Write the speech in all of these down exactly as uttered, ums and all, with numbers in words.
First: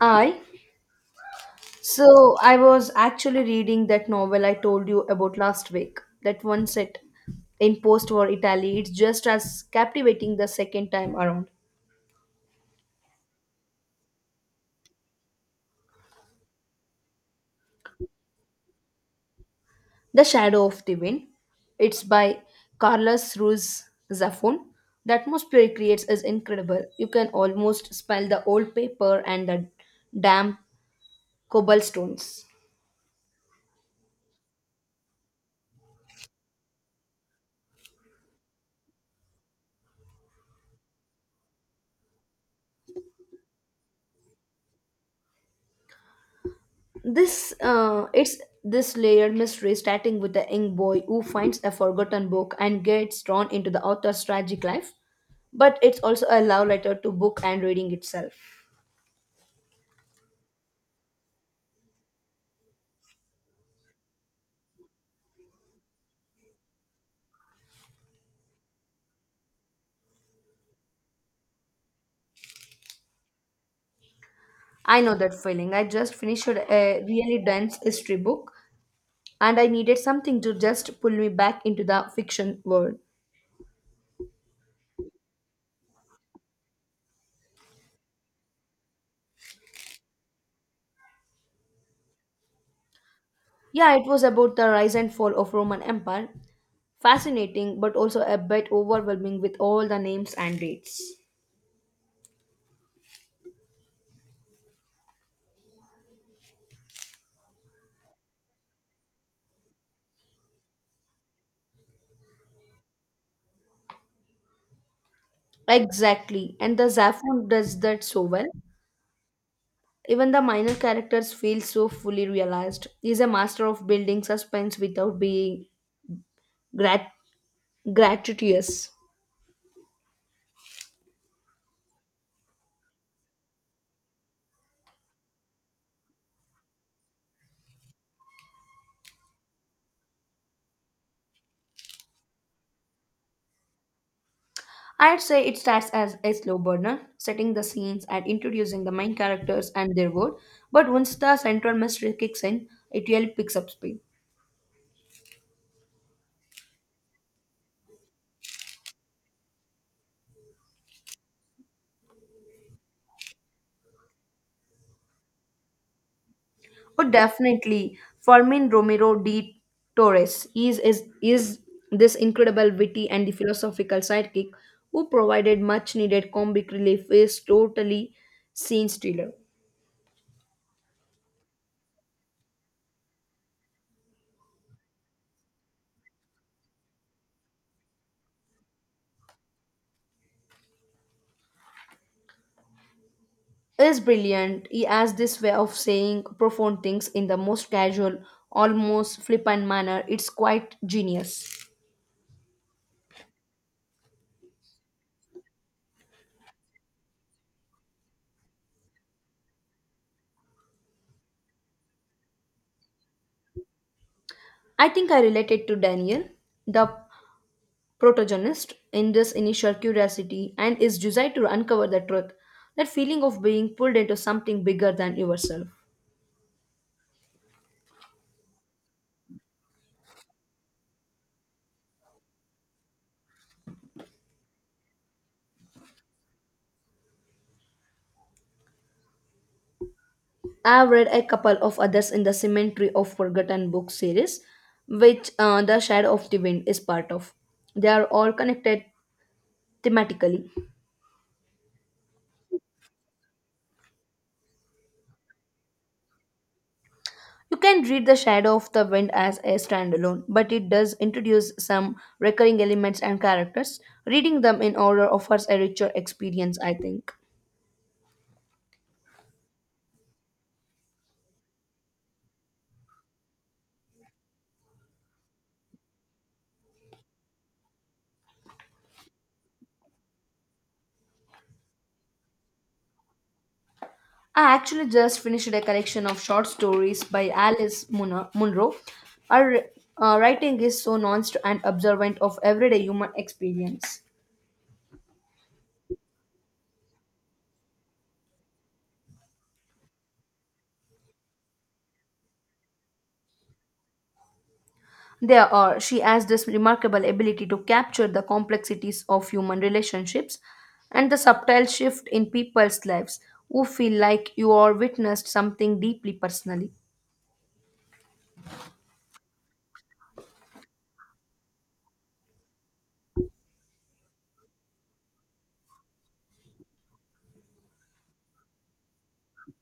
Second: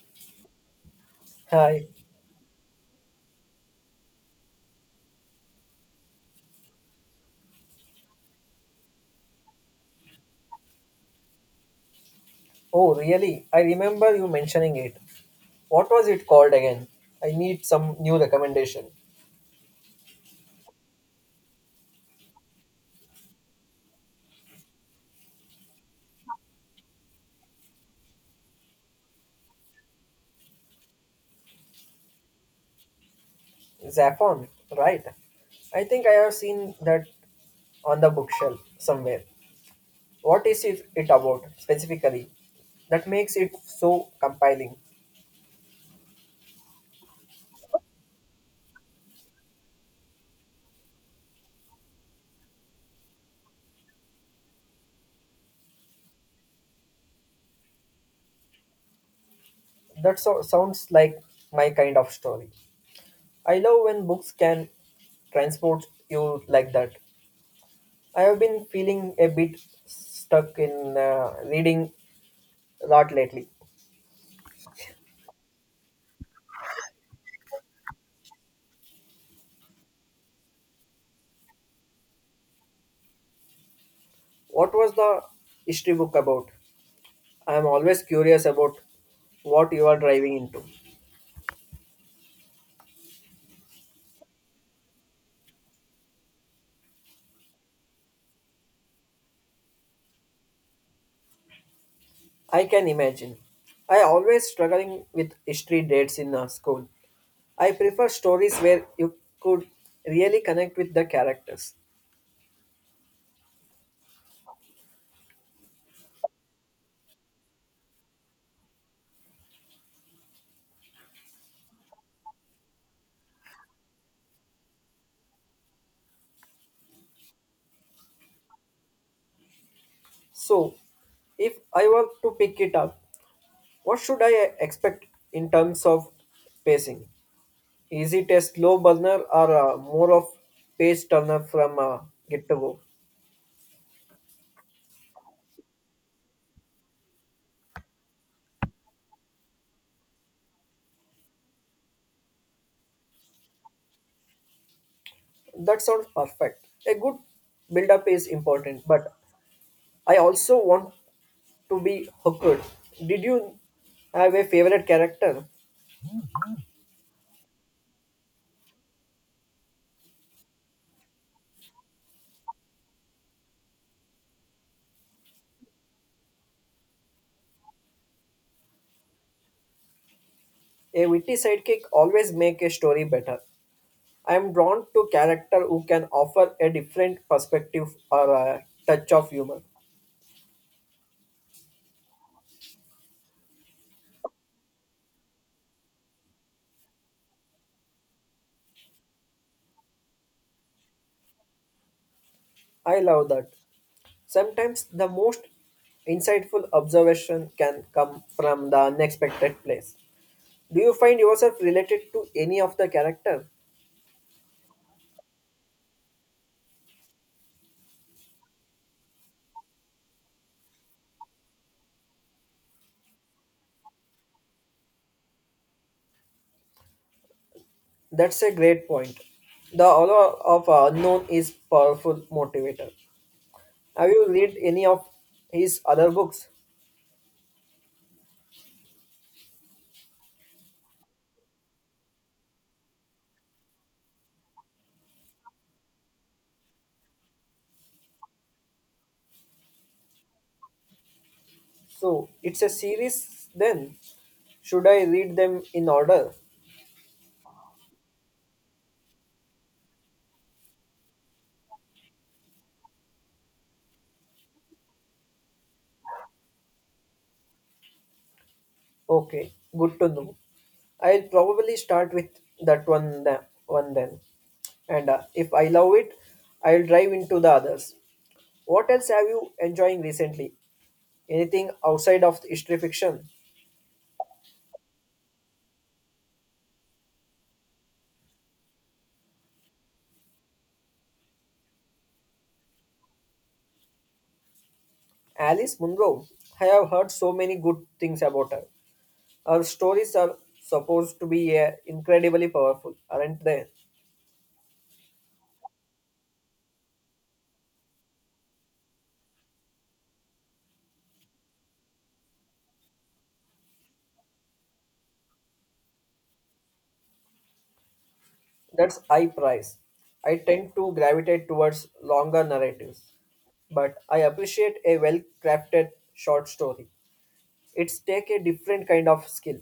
I Hi. so I was actually reading that novel I told you about last week. That one set in post-war Italy. It's just as captivating the second time around. Oh, really? I remember you mentioning it. What was it called again? I need some new recommendation. The Shadow of the Wind. It's by Carlos Ruiz Zafón. The atmosphere it creates is incredible. You can almost smell the old paper and the damp cobblestones. Zaffron, right? I think I have seen that on the bookshelf somewhere. What is it, it about specifically? That makes it so compelling. This uh, it's this layered mystery starting with a young boy who finds a forgotten book and gets drawn into the author's tragic life, but it's also a love letter to book and reading itself. That so, sounds like my kind of story. I love when books can transport you like that. I have been feeling a bit stuck in uh, reading a lot lately. I know that feeling. I just finished a really dense history book and I needed something to just pull me back into the fiction world. What was the history book about? I am always curious about what you are driving into. Yeah, it was about the rise and fall of Roman Empire. Fascinating but also a bit overwhelming with all the names and dates. I can imagine. I always struggling with history dates in uh, school. I prefer stories where you could really connect with the characters. Exactly, and the Zaphon does that so well. Even the minor characters feel so fully realized. He's a master of building suspense without being grat- gratuitous. So, if I were to pick it up, what should I expect in terms of pacing? Is it a slow burner or uh, more of page turner from uh, get to go? I'd say it starts as a slow burner, setting the scenes and introducing the main characters and their world. But once the central mystery kicks in, it really picks up speed. That sounds perfect. A good build up is important, but I also want to be hooked. Did you have a favorite character? Oh, definitely. Fermin Romero de Torres is, is, is this incredible witty and the philosophical sidekick who provided much needed comic relief is totally scene stealer. A witty sidekick always make a story better. I am drawn to character who can offer a different perspective or a touch of humor. Is brilliant. He has this way of saying profound things in the most casual, almost flippant manner. It's quite genius. I love that. Sometimes the most insightful observation can come from the unexpected place. Do you find yourself related to any of the character? I think I related to Daniel. The protagonist in this initial curiosity and is desired to uncover the truth, that feeling of being pulled into something bigger than yourself. That's a great point. The aura of unknown is powerful motivator. Have you read any of his other books? I've read a couple of others in the Cemetery of Forgotten Books series, which uh, The Shadow of the Wind is part of. They are all connected thematically. So it's a series then. Should I read them in order? You can read The Shadow of the Wind as a standalone, but it does introduce some recurring elements and characters. Reading them in order offers a richer experience, I think. Okay, good to know. I'll probably start with that one the one then. And uh, if I love it, I'll dive into the others. What else have you enjoying recently? Anything outside of history fiction? I actually just finished a collection of short stories by Alice Munro. Munro. Her uh, writing is so nuanced and observant of everyday human experience. Alice Munro, I have heard so many good things about her. Her stories are supposed to be uh, incredibly powerful, aren't they? There are, she has this remarkable ability to capture the complexities of human relationships and the subtle shift in people's lives who feel like you are witnessed something deeply personally. That's I prize. I tend to gravitate towards longer narratives, but I appreciate a well crafted short story. It's take a different kind of skill.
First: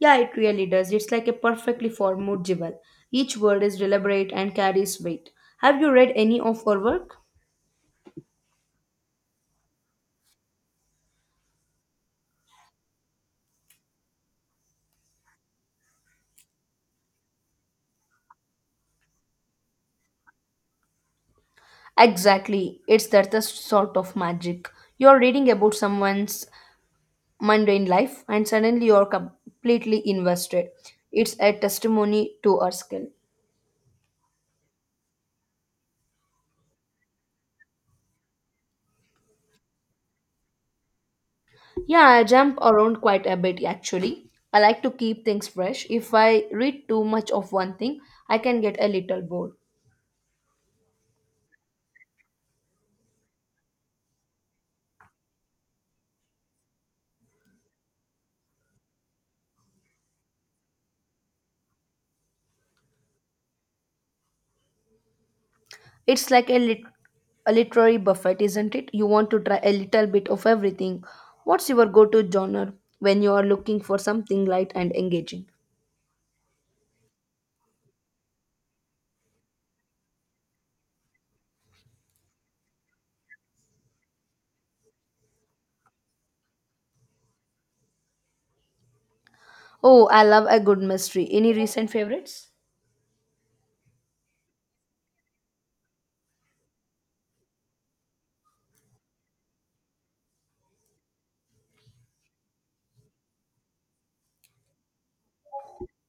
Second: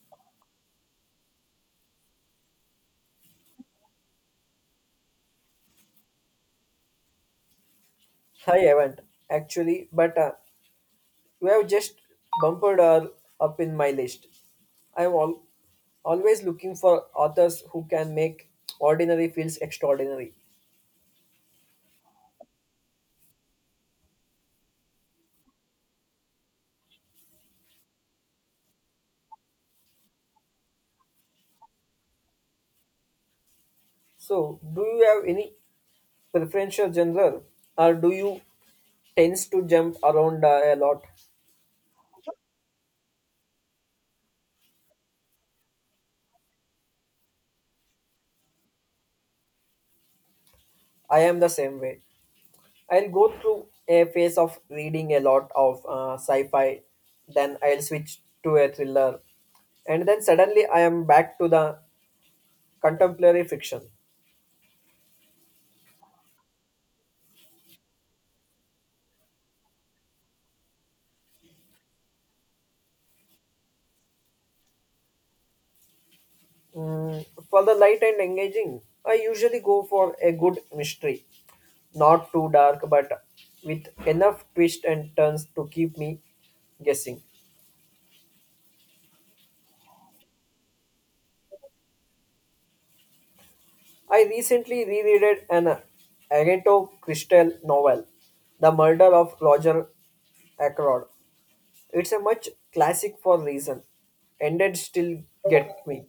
Yeah, it really does. It's like a perfectly formed jewel. Each word is deliberate and carries weight. Have you read any of her work? I haven't actually, but uh, you have just bumped her up in my list. I'm al- always looking for authors who can make ordinary feels extraordinary. Exactly. It's that the sort of magic. You're reading about someone's mundane life and suddenly you're completely invested. It's a testimony to our skill. So, do you have any preferential genre, or do you tends to jump around uh, a lot? Yeah, I jump around quite a bit actually. I like to keep things fresh. If I read too much of one thing, I can get a little bored. I am the same way. I'll go through a phase of reading a lot of uh, sci-fi, then I'll switch to a thriller, and then suddenly I am back to the contemporary fiction. It's like a, lit- a literary buffet, isn't it? You want to try a little bit of everything. What's your go to genre when you are looking for something light and engaging? Mm, for the light and engaging, I usually go for a good mystery. Not too dark, but with enough twists and turns to keep me guessing. Oh, I love a good mystery. Any recent favorites? I recently rereaded an Agatha Christie novel, The Murder of Roger Ackroyd. It's a much classic for reason. Ended still get me.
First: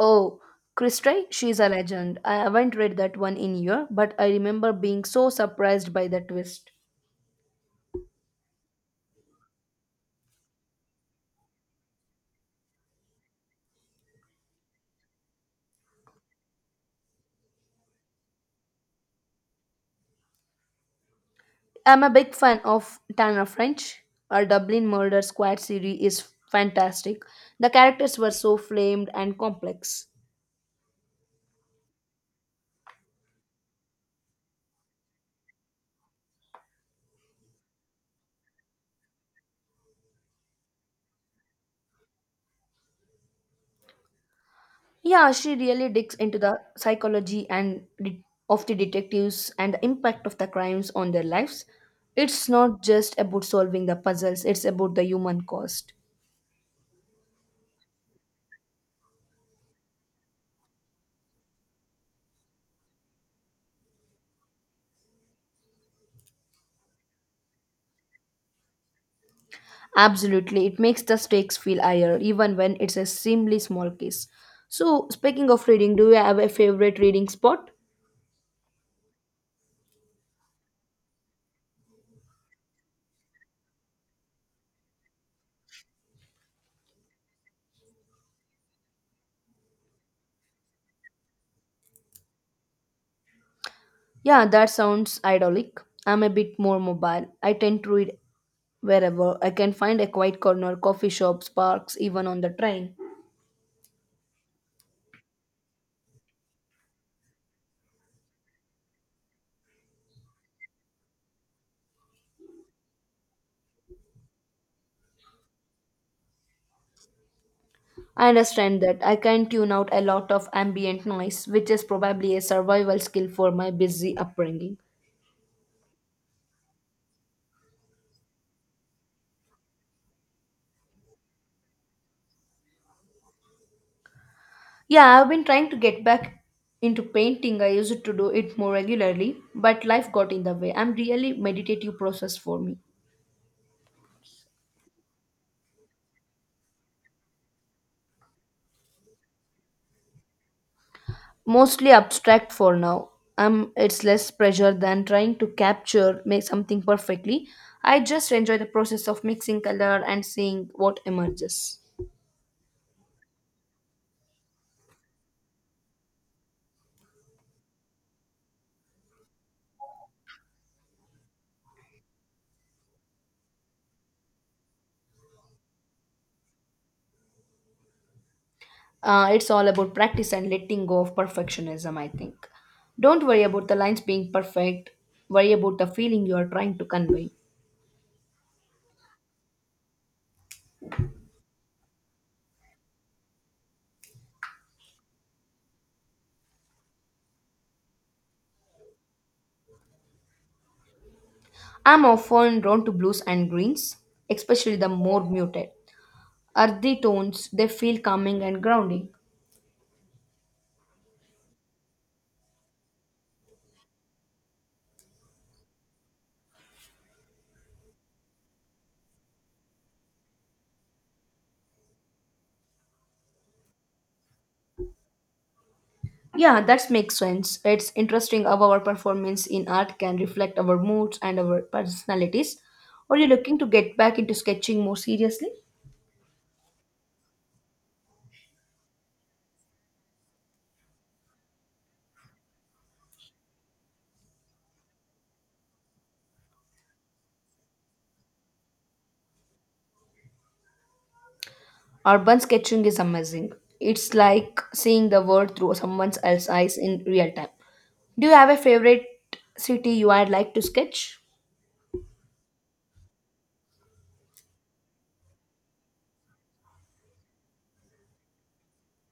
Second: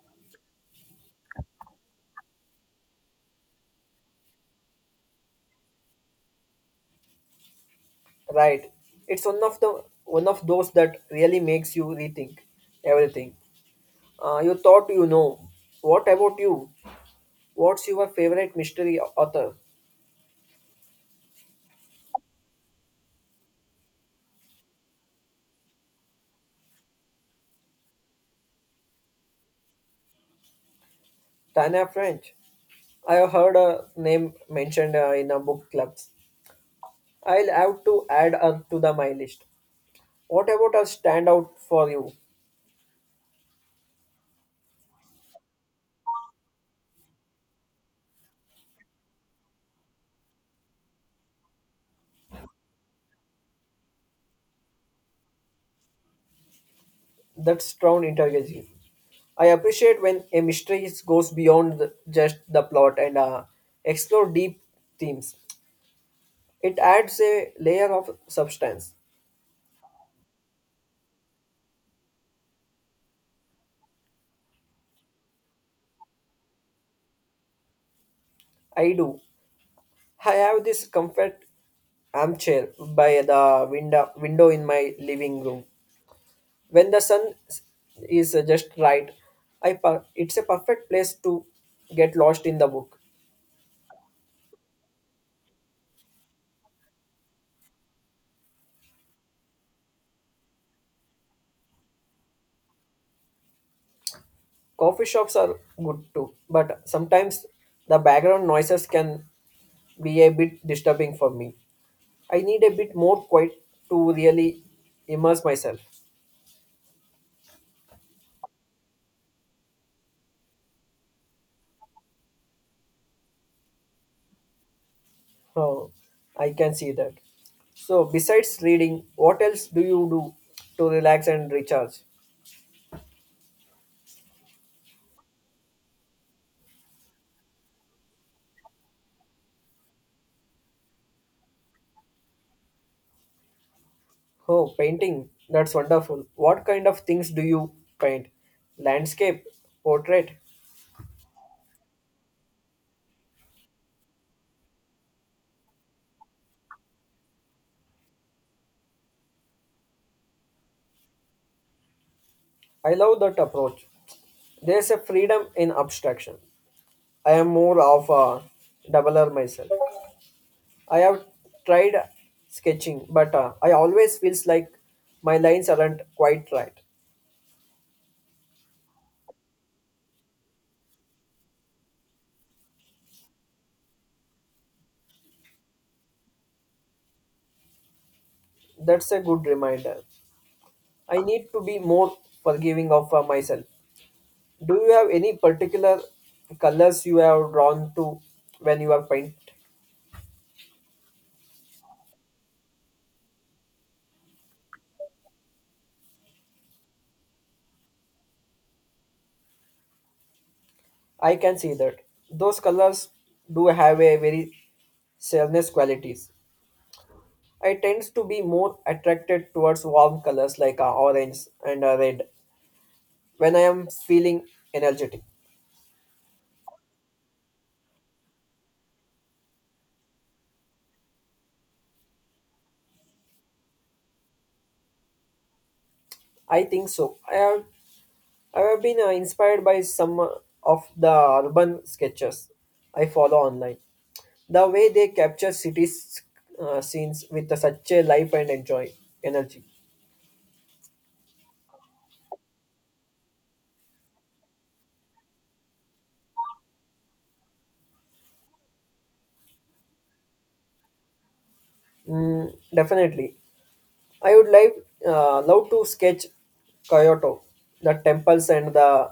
Oh, Christie, she's a legend. I haven't read that one in year, but I remember being so surprised by the twist. Right. It's one of the one of those that really makes you rethink everything. Uh, you thought you know. What about you? What's your favorite mystery author? I'm a big fan of Tana French. Her Dublin Murder Squad series is fantastic. The characters were so flamed and complex. Tana French. I have heard her name mentioned uh, in a book clubs. I'll have to add her to the my list. What about a standout for you? Yeah, she really digs into the psychology and de- of the detectives and the impact of the crimes on their lives. It's not just about solving the puzzles, it's about the human cost. That's strong interrogative. I appreciate when a mystery is- goes beyond the- just the plot and uh, explore deep themes. It adds a layer of substance. Absolutely, it makes the stakes feel higher, even when it's a seemingly small case. So, speaking of reading, do you have a favorite reading spot? I do. I have this comfort armchair by the window, window in my living room. When the sun s- is uh, just right, I per- it's a perfect place to get lost in the book. Yeah, that sounds idyllic. I'm a bit more mobile. I tend to read wherever I can find a quiet corner, coffee shops, parks, even on the train. Coffee shops are good too, but sometimes the background noises can be a bit disturbing for me. I need a bit more quiet to really immerse myself. I understand that I can tune out a lot of ambient noise, which is probably a survival skill for my busy upbringing. Oh, I can see that. So, besides reading, what else do you do to relax and recharge? Yeah, I've been trying to get back into painting. I used to do it more regularly, but life got in the way. I'm really meditative process for me. Oh, painting. That's wonderful. What kind of things do you paint? Landscape, portrait. Mostly abstract for now. Um, it's less pressure than trying to capture make something perfectly. I just enjoy the process of mixing color and seeing what emerges. I love that approach. There's a freedom in abstraction. I am more of a doubler myself. I have tried sketching, but uh, I always feels like my lines aren't quite right. Uh, it's all about practice and letting go of perfectionism, I think. Don't worry about the lines being perfect. Worry about the feeling you are trying to convey. That's a good reminder. I need to be more forgiving of uh, myself. Do you have any particular colors you have drawn to when you are painting? I'm often drawn to blues and greens, especially the more muted, earthy tones. They feel calming and grounding. I can see that. Those colors do have a very stainless qualities. I tend to be more attracted towards warm colors like uh, orange and uh, red when I am feeling energetic. Yeah, that makes sense. It's interesting how our performance in art can reflect our moods and our personalities. Are you looking to get back into sketching more seriously? I think so. I have, I have been uh, inspired by some uh, of the urban sketches I follow online. The way they capture cities uh, scenes with such a life and enjoy energy. Urban sketching is amazing. It's like seeing the world through someone else's eyes in real time. Do you have a favorite city you would like to sketch? Mm, definitely, I would like uh, love to sketch Kyoto, the temples and the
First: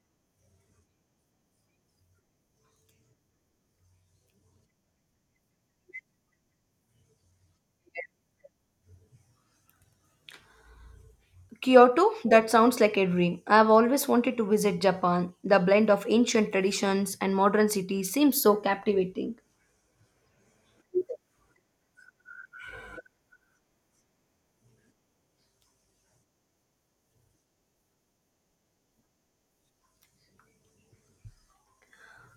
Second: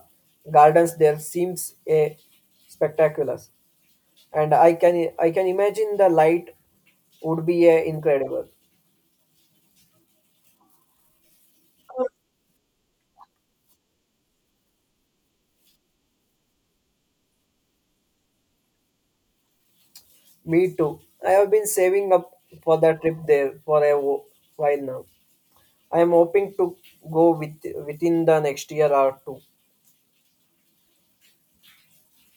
gardens there seems a spectacular, and I can I can imagine the light would be a incredible. Kyoto? That sounds like a dream. I've always wanted to visit Japan. The blend of ancient traditions and modern cities seems so captivating. Me too. I have been saving up for the trip there for a wo- while now. I am hoping to go with within the next year or two.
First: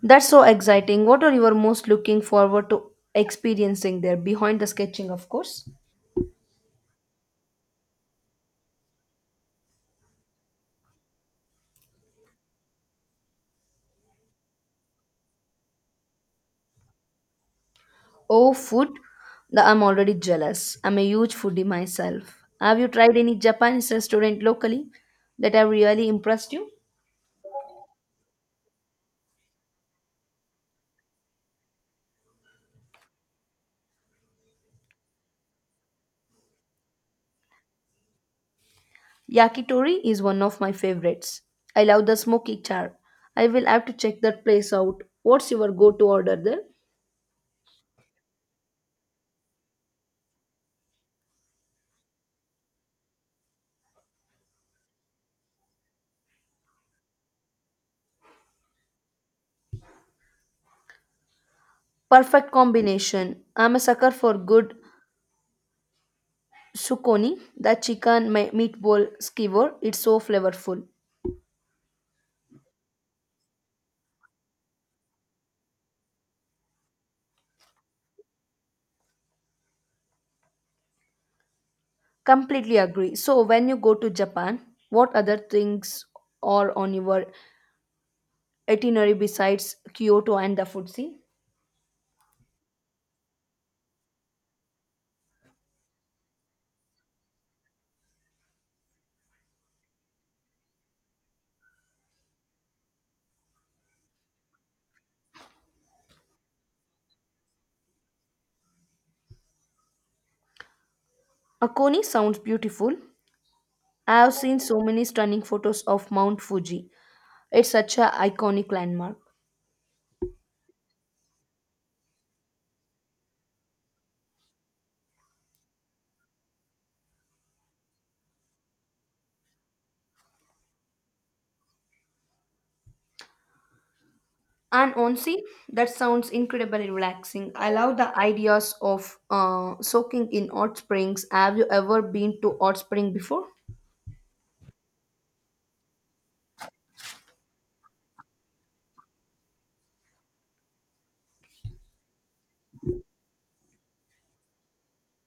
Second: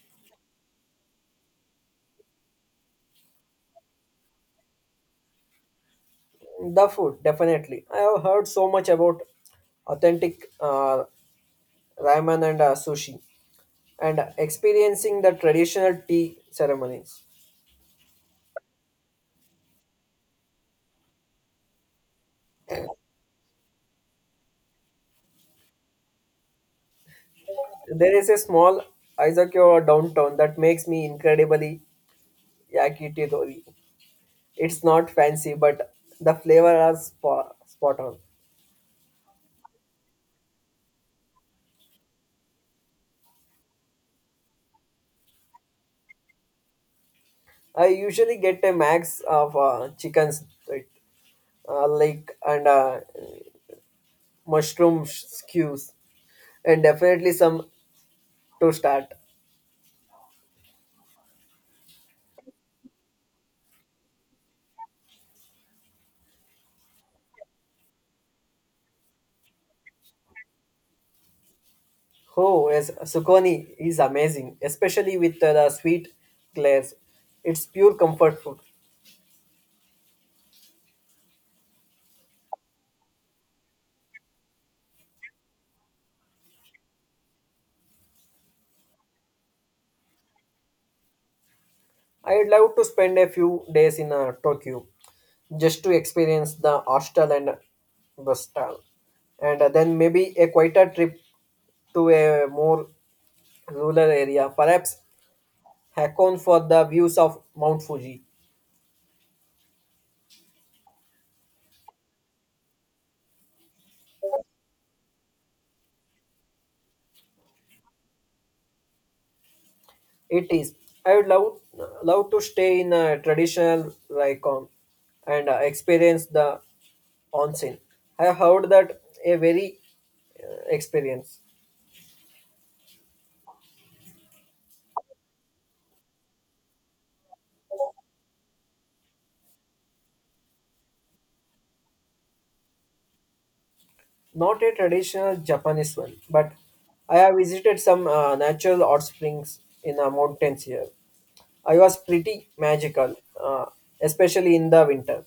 That's so exciting. What are you most looking forward to experiencing there? Behind the sketching, of course. The food, definitely. I have heard so much about authentic uh, ramen and uh, sushi. And experiencing the traditional tea ceremonies. Oh, food. The- I'm already jealous. I'm a huge foodie myself. Have you tried any Japanese restaurant locally that have really impressed you? There is a small Aizakyo downtown that makes me incredibly yakitori. It's not fancy, but the flavor are spot, spot on. Yakitori is one of my favorites. I love the smoky char. I will have to check that place out. What's your go to order there? I usually get a max of uh, chickens, right? uh, like and uh, mushroom skews, and definitely some to start. Perfect combination. I'm a sucker for good sukoni, that chicken me- meatball skewer. It's so flavorful. Oh, yes, Sukoni is amazing, especially with uh, the sweet glaze. It's pure comfort food. Completely agree. So, when you go to Japan, what other things are on your itinerary besides Kyoto and the Futsi? I'd love to spend a few days in uh, Tokyo just to experience the hostel and the style, and uh, then maybe a quieter trip to a more rural area, perhaps Hakone for the views of Mount Fuji. Akoni sounds beautiful. I have seen so many stunning photos of Mount Fuji. It's such a iconic landmark. It is. I would love love to stay in a traditional Raikon and uh, experience the onsen. I heard that a very uh, experience. And honestly, that sounds incredibly relaxing. I love the ideas of uh, soaking in hot springs. Have you ever been to hot spring before? Not a traditional Japanese one, but I have visited some uh, natural hot springs in the mountains here. I was pretty magical, uh, especially in the winter.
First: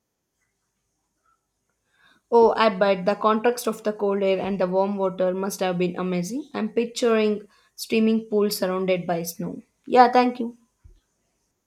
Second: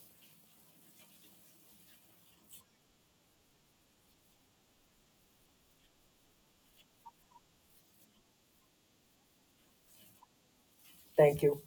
Oh, I bet the contrast of the cold air and the warm water must have been amazing. I'm picturing steaming pools surrounded by snow. Yeah, thank you. Thank you.